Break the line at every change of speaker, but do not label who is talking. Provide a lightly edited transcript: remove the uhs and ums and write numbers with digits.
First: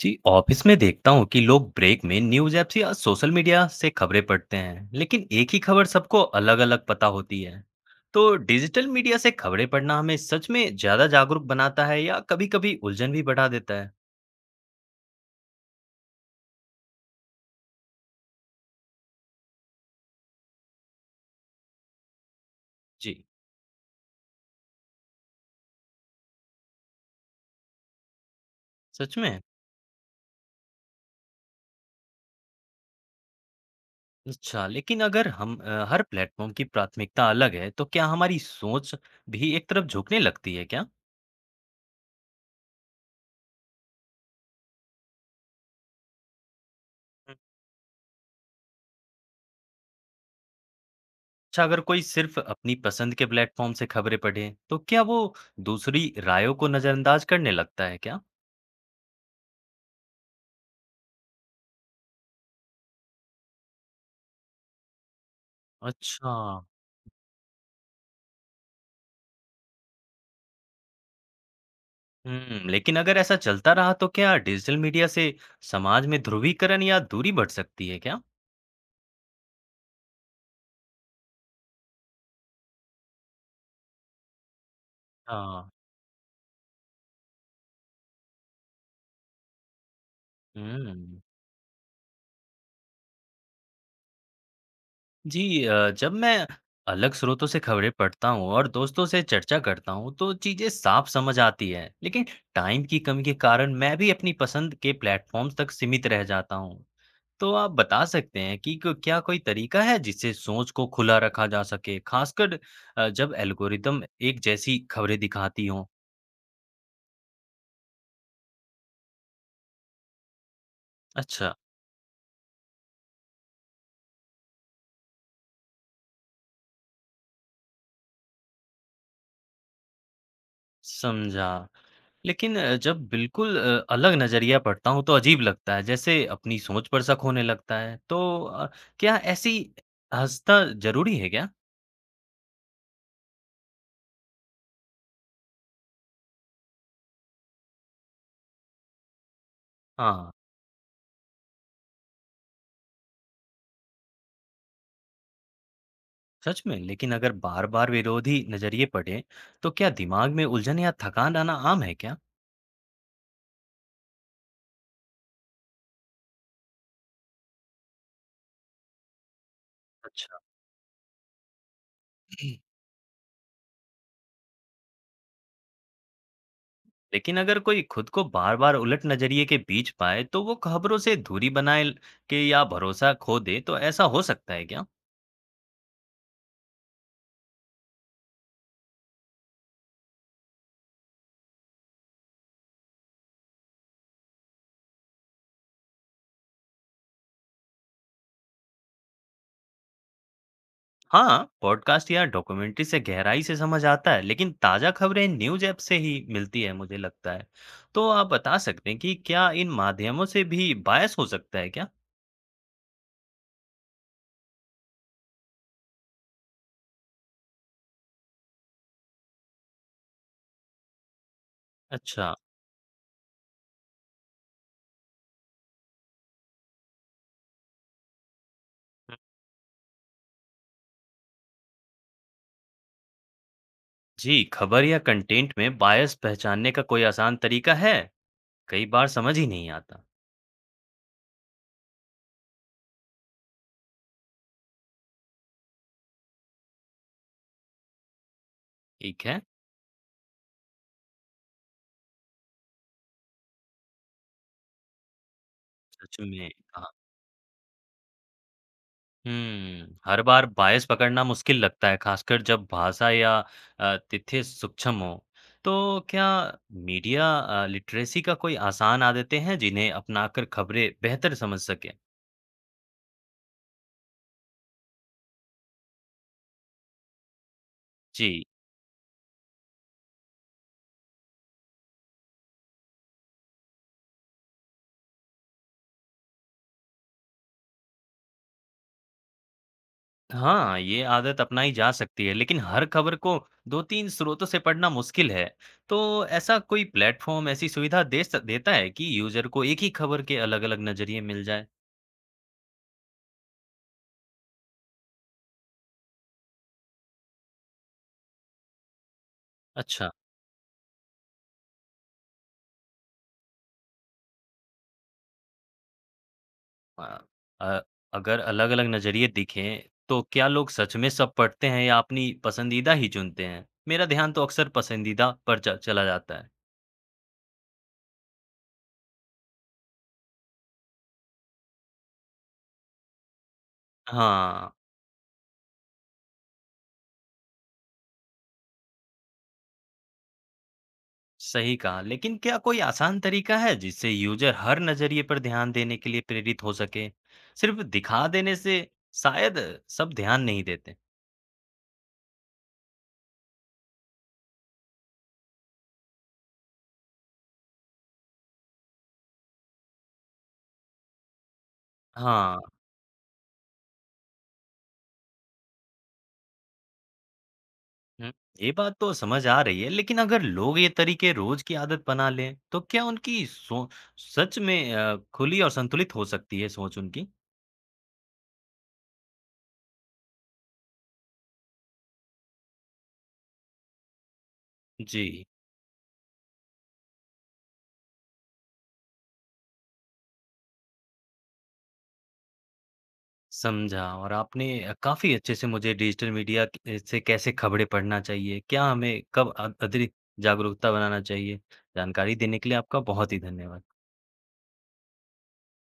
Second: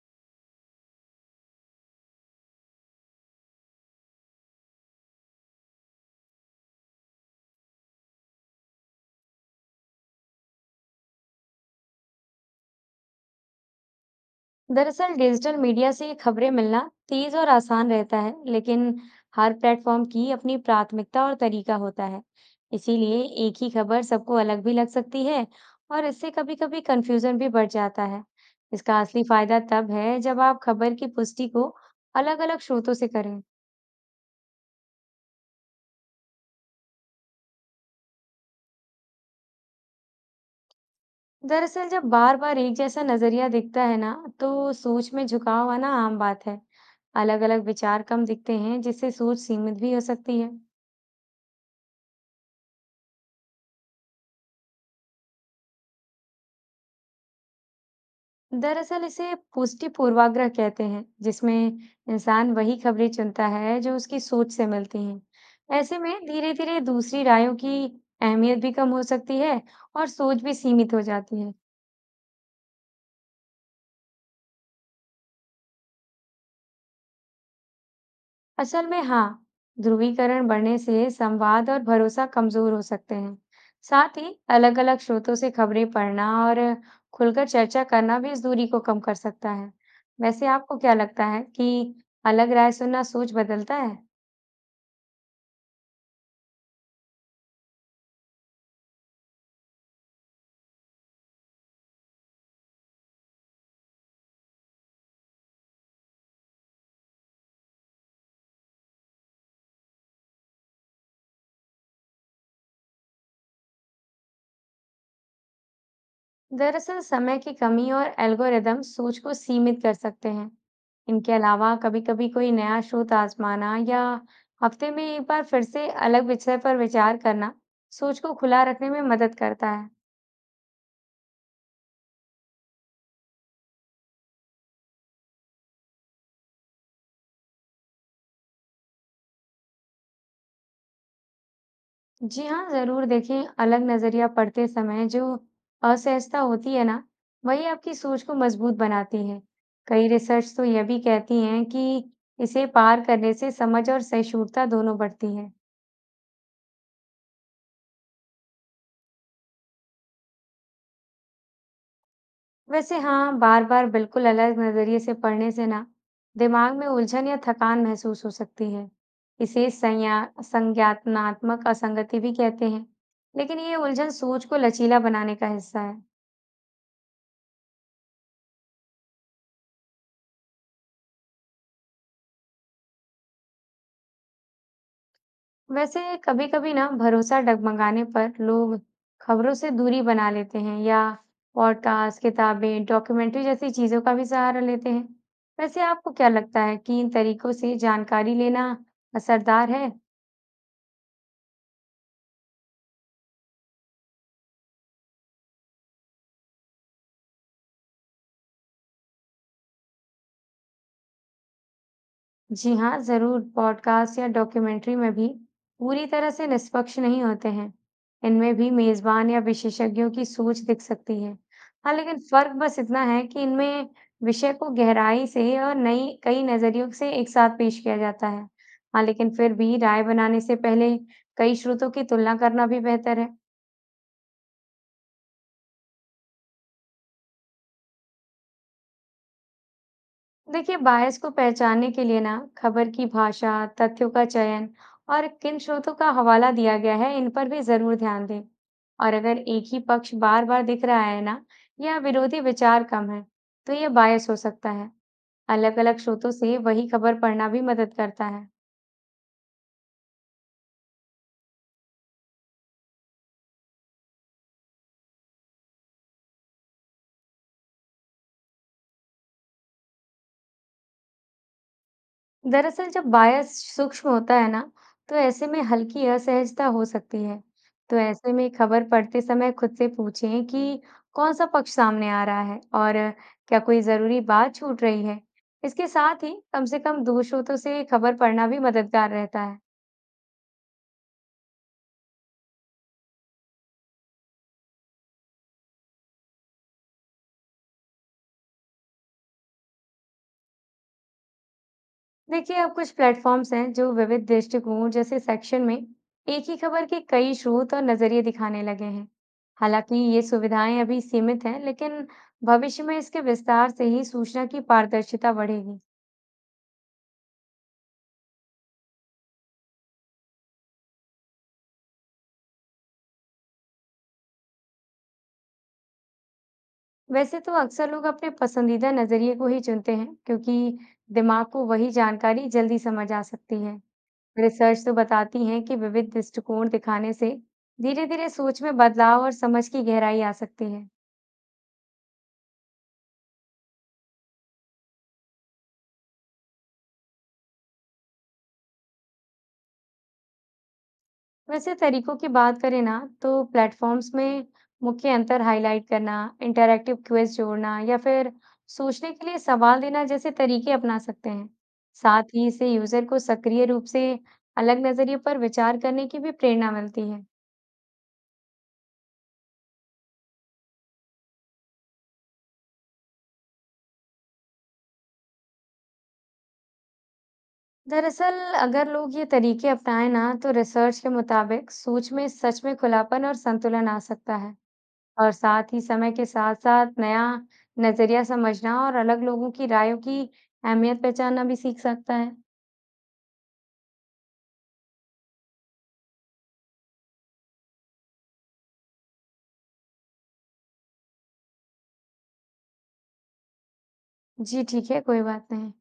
जी office में देखता हूँ कि लोग ब्रेक में न्यूज़ ऐप्स या सोशल मीडिया से खबरें पढ़ते हैं, लेकिन एक ही खबर सबको अलग-अलग पता होती है। तो डिजिटल मीडिया से खबरें पढ़ना हमें सच में ज़्यादा जागरूक बनाता है या कभी-कभी उलझन भी बढ़ा देता है?
दरअसल डिजिटल मीडिया से खबरें मिलना तेज और आसान रहता है, लेकिन हर प्लेटफॉर्म की अपनी प्राथमिकता और तरीका होता है।
जी।
इसीलिए एक ही खबर सबको अलग भी लग सकती है और इससे कभी-कभी कंफ्यूजन भी बढ़ जाता है। इसका
सच
असली
में।
फायदा तब है जब आप खबर की पुष्टि को अलग-अलग स्रोतों से करें।
अच्छा, लेकिन अगर हम हर प्लेटफॉर्म की प्राथमिकता अलग है तो क्या हमारी सोच भी एक तरफ झुकने लगती है क्या?
दरअसल जब बार-बार एक जैसा नजरिया दिखता है ना, तो सोच में झुकाव आना आम बात है। अलग-अलग विचार कम दिखते हैं, जिससे सोच सीमित भी हो सकती है।
अच्छा, अगर कोई सिर्फ अपनी पसंद के प्लेटफॉर्म से खबरें पढ़े तो क्या वो दूसरी रायों को नज़रअंदाज करने लगता है क्या?
दरअसल इसे पुष्टि पूर्वाग्रह कहते हैं, जिसमें इंसान वही खबरें चुनता है जो उसकी सोच से मिलती हैं। ऐसे में
अच्छा।
धीरे धीरे दूसरी रायों की अहमियत भी कम हो सकती है और सोच भी सीमित हो जाती है।
हुँ, लेकिन अगर ऐसा चलता रहा तो क्या डिजिटल मीडिया से समाज में ध्रुवीकरण या दूरी बढ़ सकती है क्या?
असल में हाँ, ध्रुवीकरण बढ़ने से संवाद और भरोसा कमजोर हो सकते हैं। साथ ही अलग-अलग स्रोतों से
हाँ।
खबरें पढ़ना और खुलकर चर्चा करना भी इस दूरी को कम कर सकता है। वैसे आपको क्या
हुँ।
लगता है कि अलग राय सुनना सोच बदलता है?
जब मैं अलग स्रोतों से खबरें पढ़ता हूँ और दोस्तों से चर्चा करता हूँ तो चीज़ें साफ समझ आती हैं। लेकिन टाइम की कमी के कारण मैं भी अपनी पसंद के प्लेटफ़ॉर्म्स तक सीमित रह जाता हूँ। तो आप बता सकते हैं कि क क्या कोई तरीका है जिससे सोच को खुला रखा जा सके, खासकर जब एल्गोरिदम एक जैसी खबरें दिखाती हों?
दरअसल समय की कमी और एल्गोरिदम सोच को सीमित कर सकते हैं। इनके
अच्छा,
अलावा कभी-कभी कोई नया शोध आजमाना या हफ्ते में एक बार फिर से अलग विषय पर विचार करना सोच को खुला रखने में मदद करता है।
समझा। लेकिन जब बिल्कुल अलग नज़रिया पढ़ता हूँ तो अजीब लगता है, जैसे अपनी सोच पर शक होने लगता है। तो अ, क्या ऐसी हँसना ज़रूरी है क्या?
जी हाँ, जरूर देखें। अलग नजरिया पढ़ते समय जो असहजता होती है ना, वही आपकी सोच को मजबूत बनाती है। कई
हाँ,
रिसर्च तो यह भी कहती हैं कि इसे पार करने से समझ और सहिष्णुता दोनों बढ़ती है।
सच में, लेकिन अगर बार-बार विरोधी नज़रिए पढ़ें, तो क्या दिमाग में उलझन या थकान आना आम है क्या?
वैसे हाँ, बार-बार बिल्कुल अलग नजरिए से पढ़ने से ना दिमाग में उलझन या थकान महसूस हो सकती है। इसे
अच्छा,
संज्ञानात्मक असंगति भी कहते हैं, लेकिन ये उलझन सोच को लचीला बनाने का हिस्सा है।
लेकिन अगर कोई खुद को बार-बार उलट नज़रिए के बीच पाए, तो वो खबरों से दूरी बनाए ल के या भरोसा खो दे, तो ऐसा हो सकता है क्या?
वैसे कभी-कभी ना भरोसा डगमगाने पर लोग खबरों से दूरी बना लेते हैं या पॉडकास्ट, किताबें, डॉक्यूमेंट्री जैसी चीजों का भी सहारा लेते हैं। वैसे आपको क्या लगता है कि इन तरीकों से जानकारी लेना असरदार है?
हाँ, पॉडकास्ट या डॉक्यूमेंट्री से गहराई से समझ आता है, लेकिन ताज़ा खबरें न्यूज़ ऐप से ही मिलती है मुझे लगता है। तो आप बता सकते हैं कि क्या इन माध्यमों से भी बायस हो सकता है क्या?
जी हाँ, ज़रूर। पॉडकास्ट या डॉक्यूमेंट्री में भी पूरी तरह से निष्पक्ष नहीं होते हैं। इनमें भी मेज़बान या विशेषज्ञों की सोच दिख सकती है। हाँ, लेकिन
अच्छा।
फ़र्क बस इतना है कि इनमें विषय को गहराई से और नई कई नज़रियों से एक साथ पेश किया जाता है। हाँ, लेकिन फिर भी राय बनाने से पहले कई स्रोतों की तुलना करना भी बेहतर है।
जी, खबर या कंटेंट में बायस पहचानने का कोई आसान तरीका है? कई बार समझ ही नहीं आता।
देखिए, बायस को पहचानने के लिए ना खबर की भाषा, तथ्यों का चयन और किन स्रोतों का हवाला दिया गया है, इन पर भी जरूर ध्यान दें। और
ठीक
अगर
है।
एक ही पक्ष बार-बार दिख रहा है ना, या विरोधी विचार कम है, तो ये बायस हो सकता है। अलग-अलग
सच
स्रोतों
में।
से वही खबर पढ़ना भी मदद करता है।
हुँ, हर बार बायस पकड़ना मुश्किल लगता है, खासकर जब भाषा या तथ्य सूक्ष्म हों। तो क्या मीडिया लिटरेसी का कोई आसान आदतें हैं, जिन्हें अपनाकर खबरें बेहतर समझ सकें?
दरअसल जब बायस सूक्ष्म होता है ना, तो ऐसे में हल्की असहजता हो सकती है। तो ऐसे
जी।
में खबर पढ़ते समय खुद से पूछें कि कौन सा पक्ष सामने आ रहा है और क्या कोई जरूरी बात छूट रही है। इसके साथ ही कम से कम दो स्रोतों से खबर पढ़ना भी मददगार रहता है।
हाँ, ये आदत अपनाई जा सकती है, लेकिन हर खबर को 2-3 स्रोतों से पढ़ना मुश्किल है। तो ऐसा कोई प्लेटफ़ॉर्म ऐसी सुविधा दे स देता है कि यूज़र को एक ही खबर के अलग-अलग नज़रिए मिल जाएँ?
देखिए, अब कुछ प्लेटफॉर्म्स हैं जो विविध दृष्टिकोण जैसे सेक्शन में एक ही खबर के कई स्रोत और नजरिए दिखाने लगे हैं। हालांकि
अच्छा।
ये सुविधाएं अभी सीमित हैं, लेकिन भविष्य में इसके विस्तार से ही सूचना की पारदर्शिता बढ़ेगी।
हाँ, अ, अगर अलग-अलग नज़रिए दिखें, तो क्या लोग सच में सब पढ़ते हैं या अपनी पसंदीदा ही चुनते हैं? मेरा ध्यान तो अक्सर पसंदीदा पर च चला जाता है।
वैसे तो अक्सर लोग अपने पसंदीदा नजरिए को ही चुनते हैं, क्योंकि दिमाग को वही जानकारी जल्दी समझ आ सकती है।
हाँ,
रिसर्च तो बताती है कि विविध दृष्टिकोण दिखाने से धीरे धीरे सोच में बदलाव और समझ की गहराई आ सकती है।
सही कहा, लेकिन क्या कोई आसान तरीका है जिससे यूज़र हर नज़रिए पर ध्यान देने के लिए प्रेरित हो सके? सिर्फ दिखा देने से शायद सब ध्यान नहीं देते।
वैसे तरीकों की बात करें ना, तो प्लेटफॉर्म्स में मुख्य अंतर हाईलाइट करना, इंटरैक्टिव क्विज जोड़ना या फिर सोचने के लिए सवाल देना जैसे तरीके अपना सकते हैं। साथ ही
हाँ।
इससे यूजर को सक्रिय रूप से अलग नजरिए पर विचार करने की भी प्रेरणा मिलती है।
हुँ, ये बात तो समझ आ रही है, लेकिन अगर लोग ये तरीके रोज़ की आदत बना लें, तो क्या उनकी सोच सच में खुली और संतुलित हो सकती है सोच उनकी?
दरअसल अगर लोग ये तरीके अपनाएं ना, तो रिसर्च के मुताबिक सोच में सच में खुलापन और संतुलन आ सकता है। और
जी,
साथ ही समय के साथ-साथ नया नज़रिया समझना और अलग लोगों की रायों की अहमियत पहचानना भी सीख सकता है।
समझा। और आपने काफ़ी अच्छे से मुझे डिजिटल मीडिया क से कैसे खबरें पढ़ना चाहिए, क्या हमें कब अतिरिक्त जागरूकता बनाना चाहिए, जानकारी देने के लिए आपका बहुत ही धन्यवाद।
जी ठीक है, कोई बात नहीं।